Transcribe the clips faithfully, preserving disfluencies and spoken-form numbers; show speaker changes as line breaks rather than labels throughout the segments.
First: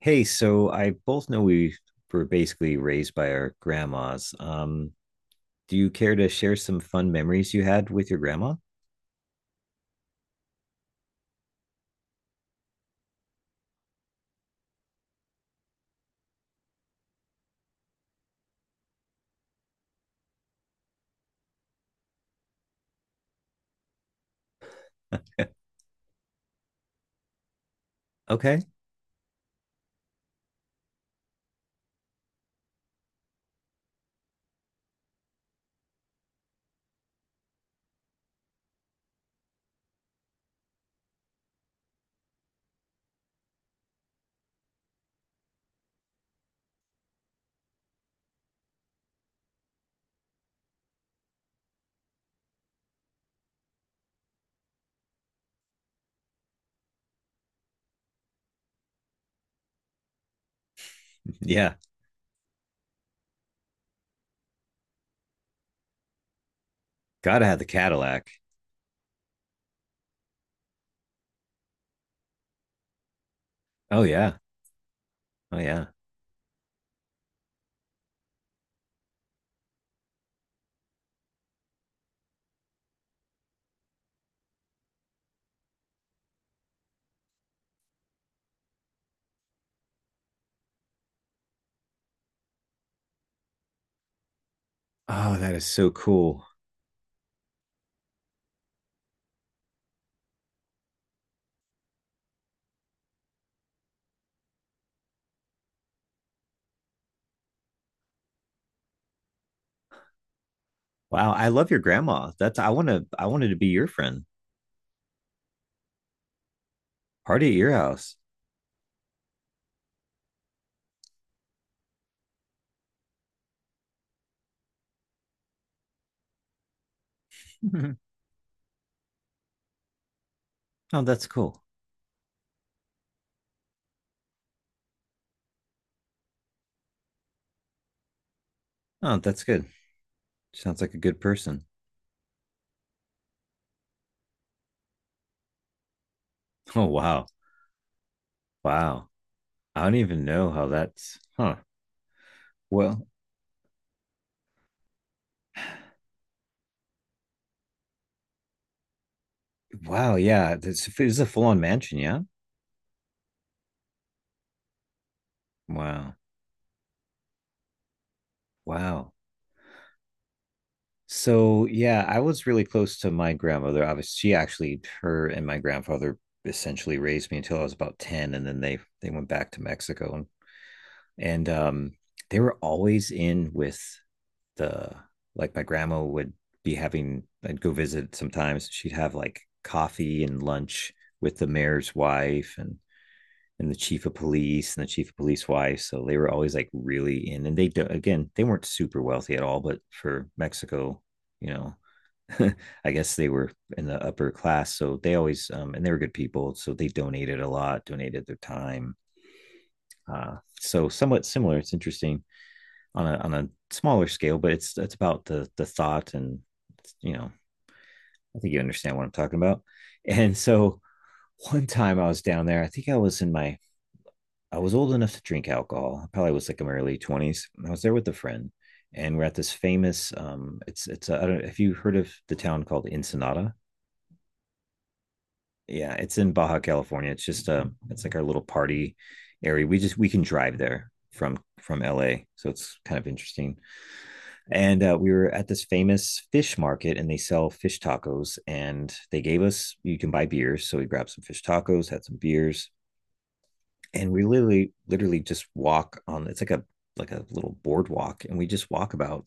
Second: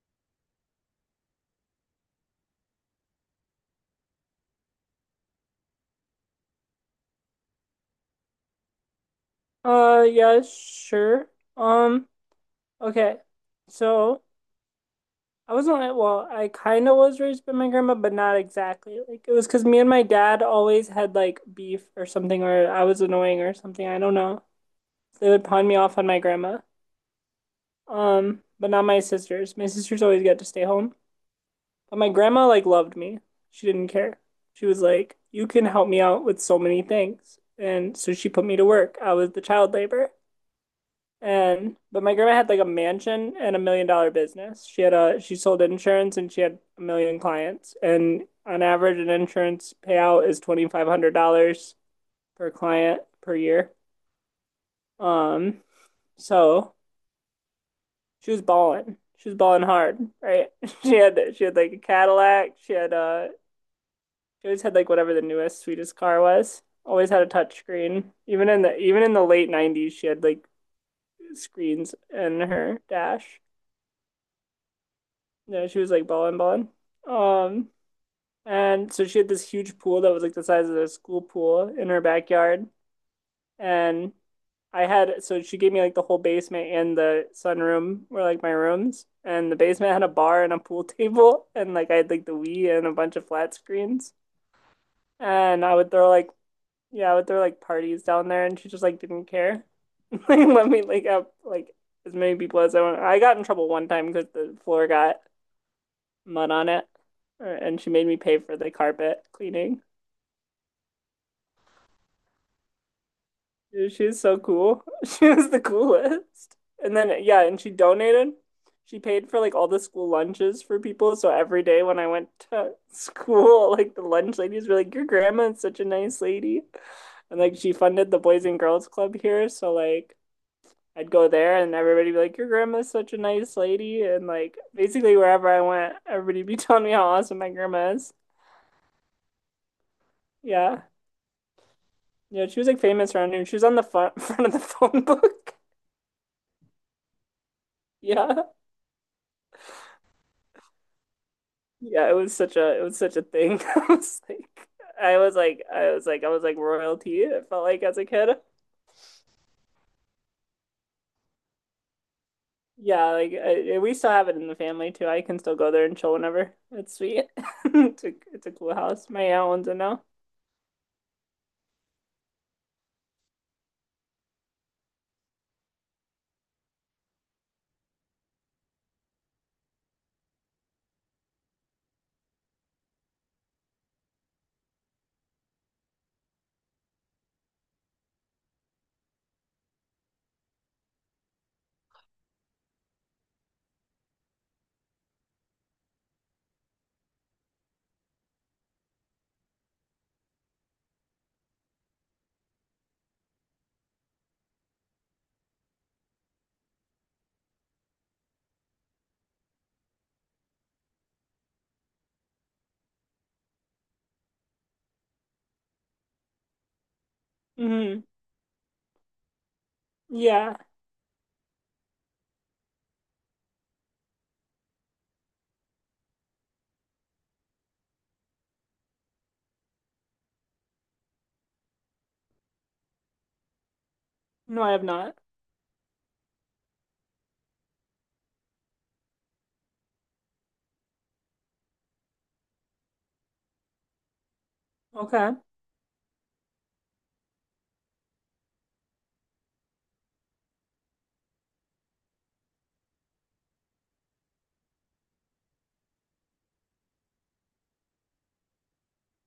Hey, so I both know we were basically raised by our grandmas. Um, do you care to share some fun memories you had with your grandma?
Uh, yeah, sure. Um, okay. So I wasn't like, well, I kind of was raised by my grandma, but not exactly. Like it was because me and my dad always had like beef or something, or I was annoying or something. I don't know. They would pawn me off on my grandma. Um,
Okay.
but not my sisters. My sisters always got to stay home. But my grandma like loved me. She didn't care. She was like, "You can help me out with so many things," and so she put me to work. I was the child labor. And but my grandma had like a mansion and a million dollar business. She had a She sold insurance and she had a million clients. And on average, an insurance payout is twenty-five hundred dollars per client per year. Um, so she was balling. She was balling hard, right? She had she had like
Yeah.
a Cadillac. She had uh she always had like whatever the newest, sweetest car was. Always had a
Gotta have
touch
the
screen.
Cadillac.
Even in the even in the late nineties, she had like screens in her dash.
Oh yeah. Oh
No, she
yeah.
was like balling, balling. Um, and so she had this huge pool that was like the size of a school pool in her backyard. And I had, so she gave me like the whole basement and the sunroom were like my rooms. And the basement had a bar and a pool table. And like I had like the Wii and a bunch of flat screens.
Oh, that
And
is
I
so
would throw like,
cool.
yeah, I would throw like parties down there. And she just like didn't care. Like let me like up like as many people as I want. I got in trouble one time because the floor got mud on it, uh, and she made me pay for the carpet cleaning.
Wow, I love your grandma. That's I wanna I wanted to be your
She's
friend.
so cool. She was the coolest. And then, yeah,
Party at
and she
your house.
donated. She paid for like all the school lunches for people. So every day when I went to school, like the lunch ladies were like, "Your grandma is such a nice lady." And like she
Mhm.
funded the Boys and Girls Club here. So like
Oh,
I'd go
that's
there
cool.
and everybody would be like, "Your grandma is such a nice lady." And like basically wherever I went, everybody'd be telling me how awesome my grandma is.
Oh, that's good. Sounds
Yeah.
like a good person.
Yeah, she was like famous around here. She was on the front front of the phone book.
Oh wow.
Yeah.
Wow. I don't even know how that's huh.
Yeah, it was such a it was
Well,
such a thing. I was like I was like I was like I was like royalty. It felt like as a kid.
wow, yeah, this it was a full-on mansion, yeah.
Yeah, like I, we still have it in the family too. I can still go there and chill
Wow,
whenever. It's sweet. It's a it's a cool house.
wow.
My aunt owns it now.
So yeah, I was really close to my grandmother. Obviously, she actually, her and my grandfather essentially raised me until I was about ten, and then they they went back to Mexico, and and um, they were always in with the, like my grandma would be having. I'd go visit sometimes. She'd have like coffee and lunch with the mayor's wife, and and the chief of police and the chief of police wife. So they were always like really in, and they do, again they weren't super wealthy at all, but for Mexico, you know, I guess they were in the upper class, so they always um, and they were good people, so they donated a lot, donated their time. Uh, so somewhat similar. It's interesting on a on a smaller scale, but it's it's about the the thought and you know,
Hmm.
I think you understand what I'm talking about. And
Yeah.
so one time I was down there, I think I was in my, I was old enough to drink alcohol. I probably was like in my early twenties. I was there with a friend and we're at this famous um it's it's a, I don't have you heard of the town called Ensenada?
No, I have not.
Yeah, it's in Baja California. It's just uh it's like our little party area. We just we can drive there from from L A. So it's kind of interesting. And uh, we were
Okay.
at this famous fish market and they sell fish tacos and they gave us, you can buy beers. So we grabbed some fish tacos, had some beers and we literally literally just walk on, it's like a like a little boardwalk, and we just walk about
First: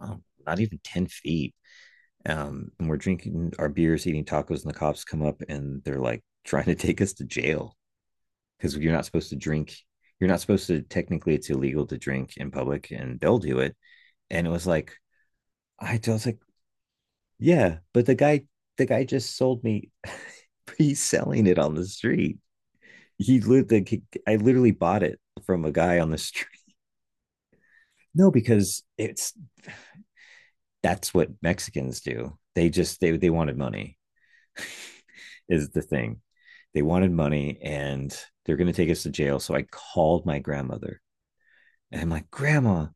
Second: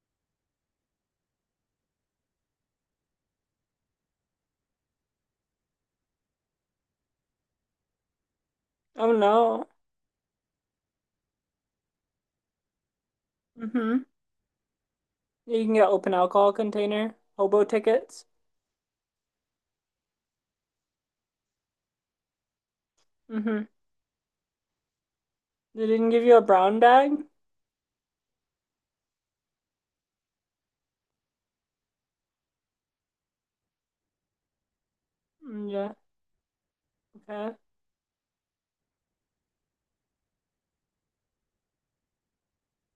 um, not even ten feet, um, and we're drinking our beers eating tacos and the cops come up and they're like trying to take us to jail because you're not
Oh
supposed to
no.
drink, you're not supposed to, technically it's illegal to drink in public and they'll do it.
Hmm.
And it was like,
You can get
i I
open
was like,
alcohol container, hobo
yeah, but the
tickets.
guy the guy just sold me, he's selling it on the street, he
Hmm.
lit I literally bought it from a
They
guy
didn't
on the
give you a
street.
brown bag?
No, because it's, that's what Mexicans do. They just they they wanted money
Mm,
is the
yeah.
thing. They wanted
Okay.
money and they're going to take us to jail. So I called my grandmother and I'm like, "Grandma,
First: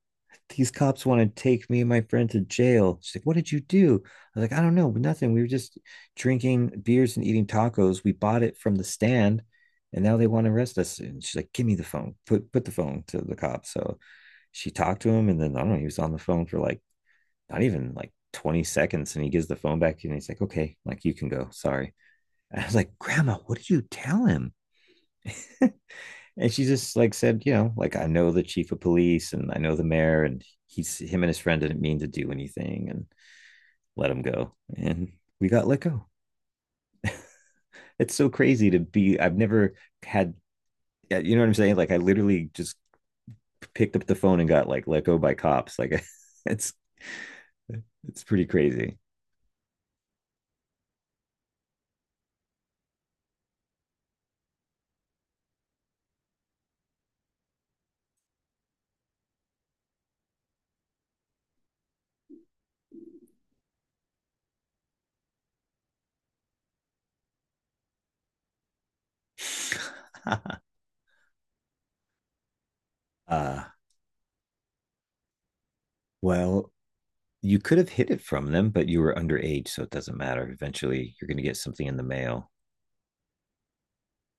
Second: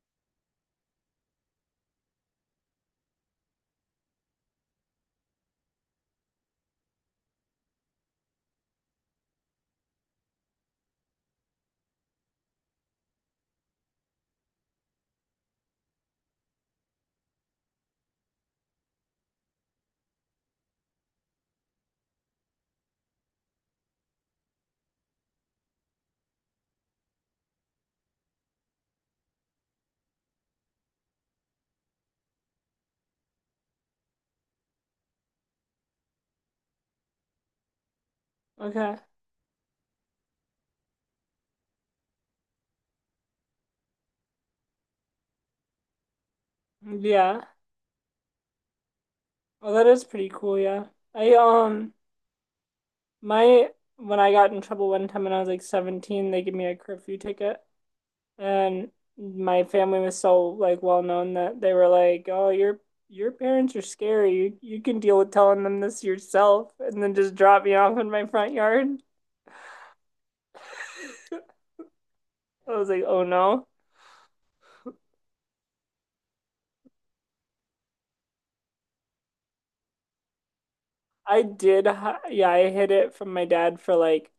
these cops want to take me and my friend to jail." She's like, "What did you do?" I was like, "I don't know, nothing. We were just drinking beers and eating tacos. We bought it from the stand, and now they want to arrest us." And she's like, "Give me the phone. Put put the phone to the cop." So she talked to him, and then I don't know. He was on the phone for like not even like twenty seconds and he gives the phone back to you and he's like, okay, like you can go. Sorry. And I was like, Grandma, what did you tell him? And she just like said, you know, like I know the chief of police and I know the mayor and he's, him and his friend didn't mean to do anything, and let him go. And we got let go. It's so crazy to
Okay.
be, I've never had, uh, you know what I'm saying? Like I literally just picked up the phone and got like let go by cops. Like it's
Yeah.
it's pretty crazy.
Well, that is pretty cool, yeah. I um my When I got in trouble one time when I was like seventeen, they gave me a curfew ticket and my family was so like well known that they were like, "Oh, your your parents are scary. You you can deal with telling them this yourself." And then just drop me off in my front yard. I was like, "Oh
uh
no."
well, you could have hid it from them, but you were underage, so it doesn't matter. Eventually, you're going
I
to get something
did
in the
hi- yeah,
mail.
I hid it from my dad for like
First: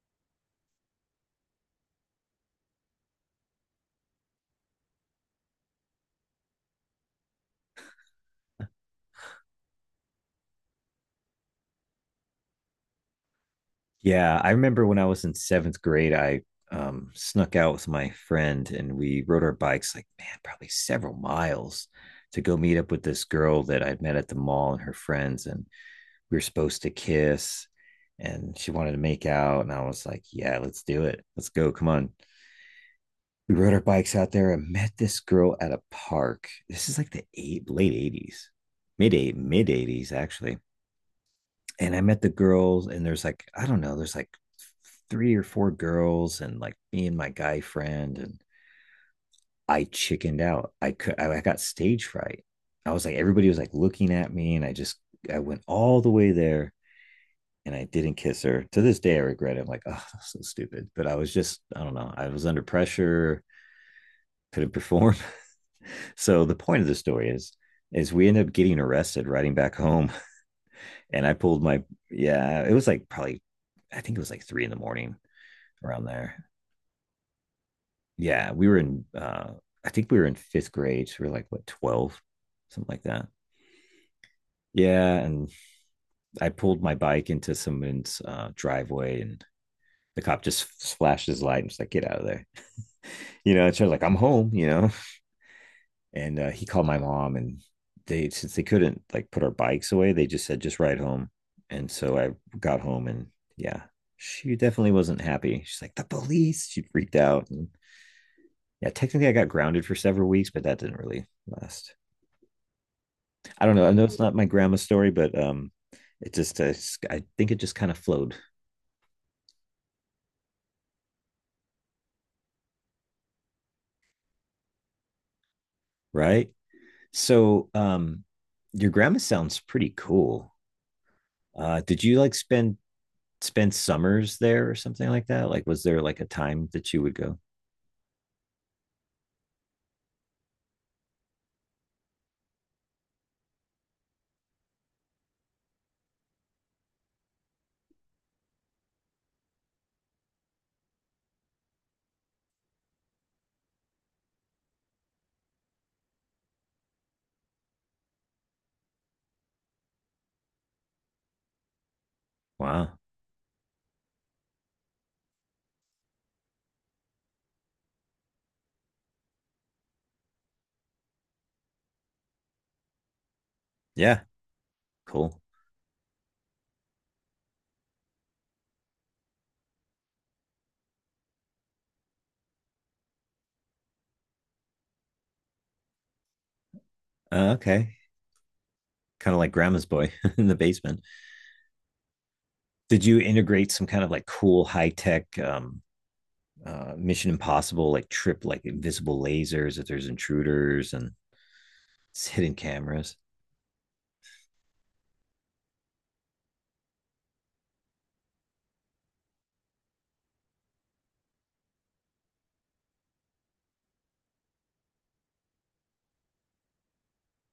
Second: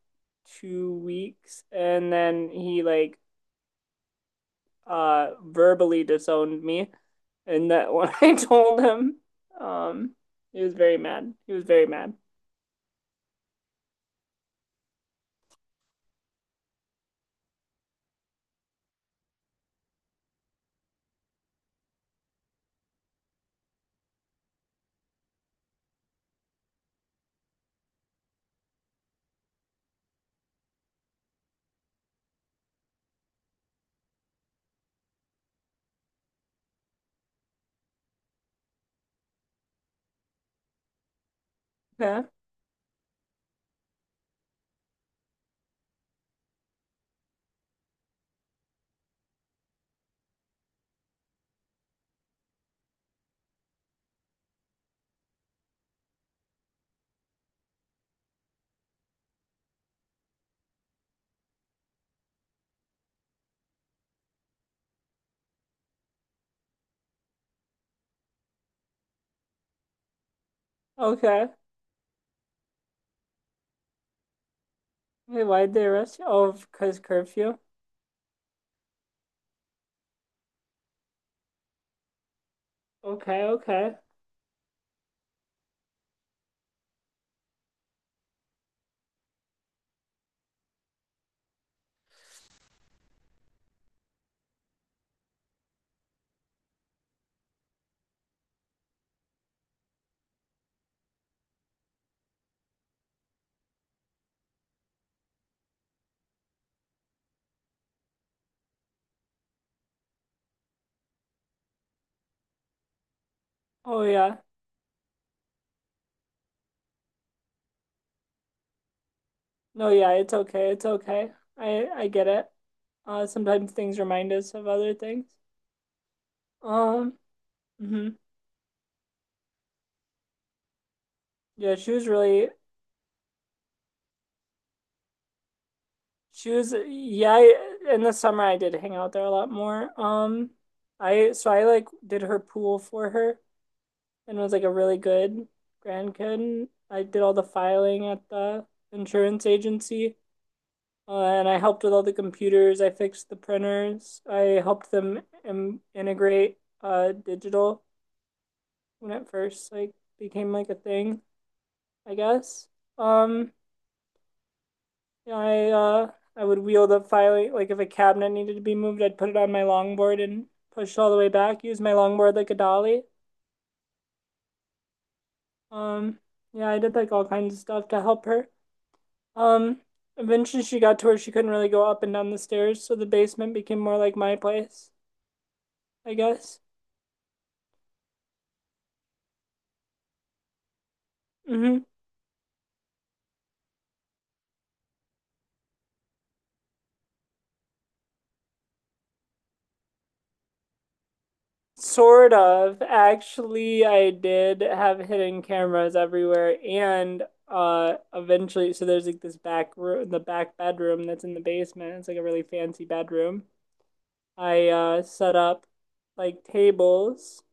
two weeks, and then he like uh verbally disowned me, and that when I told him. um he was very mad. He was very mad.
Yeah, I remember when I was in seventh grade, I um, snuck out with my friend and we rode our bikes, like, man, probably several miles to go meet up with this girl that I'd met at the mall and her friends. And we were supposed to kiss and she wanted to make out. And I was like, yeah, let's do it. Let's go. Come on. We rode our bikes out there and met this girl at a park. This is like the eight, late eighties, mid eight, mid eighties actually. And I met
Yeah.
the girls, and there's like, I don't know, there's like three or four girls, and like me and my guy friend, and I chickened out. I could I, got stage fright. I was like, everybody was like looking at me, and I just, I went all the way there and I didn't kiss her. To this day, I regret it. I'm like, oh, that's so stupid. But I was just, I don't know. I was under pressure, couldn't perform. So the point of the story is is we ended up getting arrested riding back home, and I
Okay.
pulled my yeah it was like probably, I think it was like three in the morning
Wait, why'd they
around
arrest you?
there.
Oh, because curfew.
Yeah, we were in uh I think we were in fifth grade so we were like, what, twelve, something like that.
Okay, okay.
Yeah, and I pulled my bike into someone's uh, driveway and the cop just flashed his light and was like, get out of there, you know. And she was like, I'm home, you know. And uh, he called my mom, and they, since they couldn't like put our bikes away, they just said just ride home. And so I got home, and yeah, she definitely wasn't happy. She's like, the police, she freaked out. And yeah, technically I got grounded for several weeks, but that didn't really last. I don't know, I know
Oh
it's not
yeah.
my grandma's story but um it just, uh, I think it just kind of flowed.
No, yeah, it's okay. It's okay. I I get it. Uh, sometimes things remind us of other things.
Right,
Um,
so
mhm.
um your grandma sounds pretty cool.
Yeah,
Uh
she
did
was
you like
really
spend spend summers there or something like that? Like, was there like a
she
time
was
that you would
yeah,
go?
I- in the summer I did hang out there a lot more. Um I so I like did her pool for her and was like a really good grandkid. I did all the filing at the insurance agency, uh, and I helped with all the computers. I fixed the printers. I helped them im- integrate uh, digital when it first like became like a thing, I guess.
Wow.
Um, yeah, I uh, I would wheel the filing like if a cabinet needed to be moved, I'd put it on my longboard and push all the way back. Use my longboard like a dolly.
Yeah. Cool.
Um, yeah, I did like all kinds of stuff to help her. Um, Eventually she got to where she couldn't really go up and down the stairs, so the basement became more like my place, I guess.
Uh, okay. Kind of like grandma's boy in the basement.
Hmm.
Did you integrate some kind of like cool high tech um, uh, Mission Impossible like trip, like invisible lasers if there's intruders and
Sort
hidden
of.
cameras?
Actually, I did have hidden cameras everywhere, and uh eventually so there's like this back room the back bedroom that's in the basement. It's like a really fancy bedroom. I uh set up like tables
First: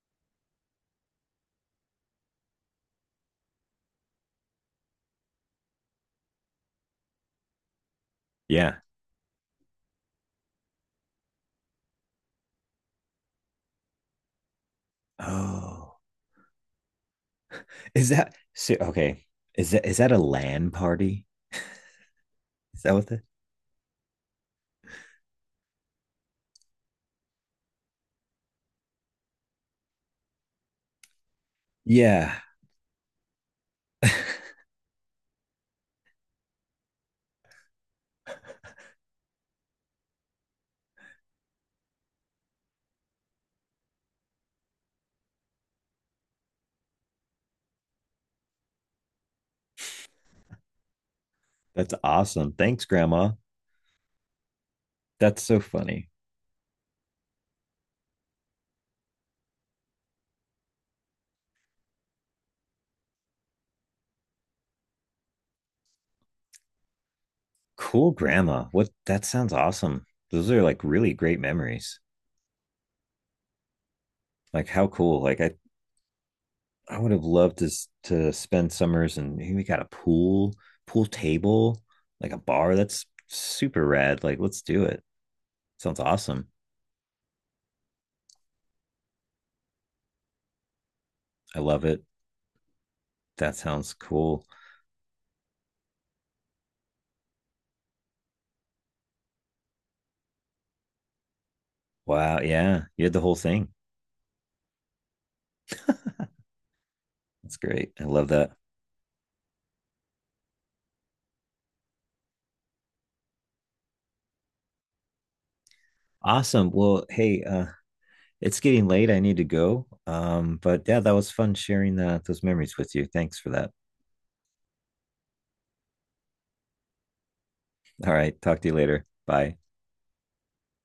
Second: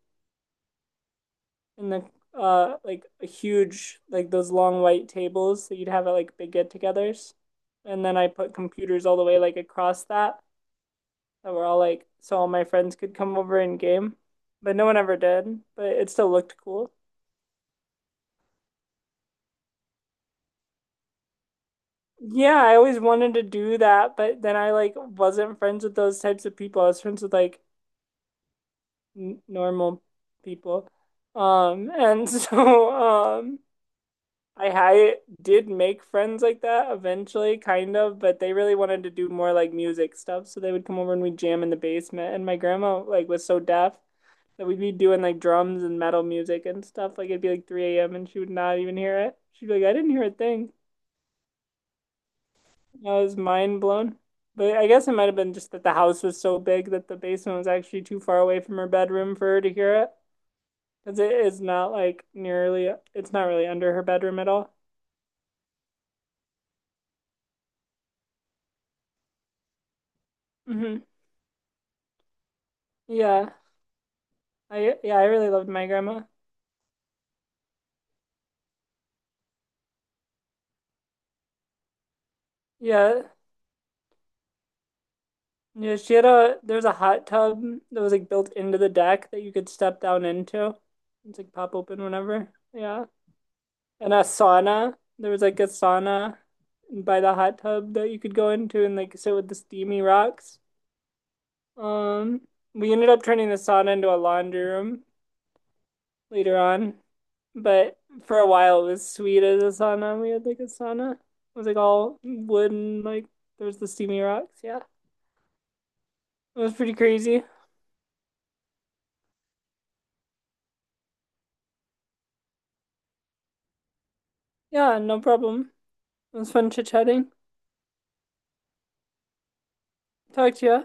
and the uh like a huge like those long white tables that you'd have at like big get-togethers. And then I put
Yeah.
computers all the way like across that that were all like so all my friends could come over and game. But no one ever did, but
Oh,
it still looked cool.
is that so? Okay. Is that is that a LAN party?
Yeah, I
Is that
always
what the?
wanted to do that, but then I like wasn't friends with those types of people. I was friends with like n normal people. Um, and
Yeah.
so um I I did make friends like that eventually, kind of, but they really wanted to do more like music stuff. So they would come over and we'd jam in the basement. And my grandma like was so deaf that we'd be doing like drums and metal music and stuff. Like it'd be like three a m and she would not even hear it. She'd be like, "I didn't hear a thing."
That's awesome. Thanks,
And I
Grandma.
was mind blown. But I guess it might have
That's
been
so
just that the
funny.
house was so big that the basement was actually too far away from her bedroom for her to hear it. Because it is not like nearly, it's not really under her bedroom at all.
Cool grandma. What, that sounds awesome. Those are like
Hmm.
really great memories.
Yeah.
Like how
I Yeah,
cool.
I
Like
really
I
loved my grandma.
I would have loved to s- to spend summers and we got a pool, pool table, like a bar. That's
Yeah.
super rad. Like let's do it.
Yeah,
Sounds
she had
awesome.
a there was a hot tub that was like built into the deck that you could step down into. It's like
I
pop
love it.
open whenever. Yeah.
That sounds
And a
cool.
sauna. There was like a sauna by the hot tub that you could go into and like sit with the steamy rocks.
Wow,
Um,
yeah.
we
You
ended
had the
up
whole
turning the
thing.
sauna into a laundry room later on,
That's great.
but
I love
for a
that.
while it was sweet as a sauna. We had like a sauna. It was like all wood and like there was the steamy rocks, yeah. It
Awesome.
was pretty
Well, hey,
crazy.
uh it's getting late. I need to go. Um, but yeah, that was fun sharing uh, those memories with you. Thanks for that.
Yeah, no problem. It was fun chit chatting.
All right. Talk to you later. Bye.
Talk to you.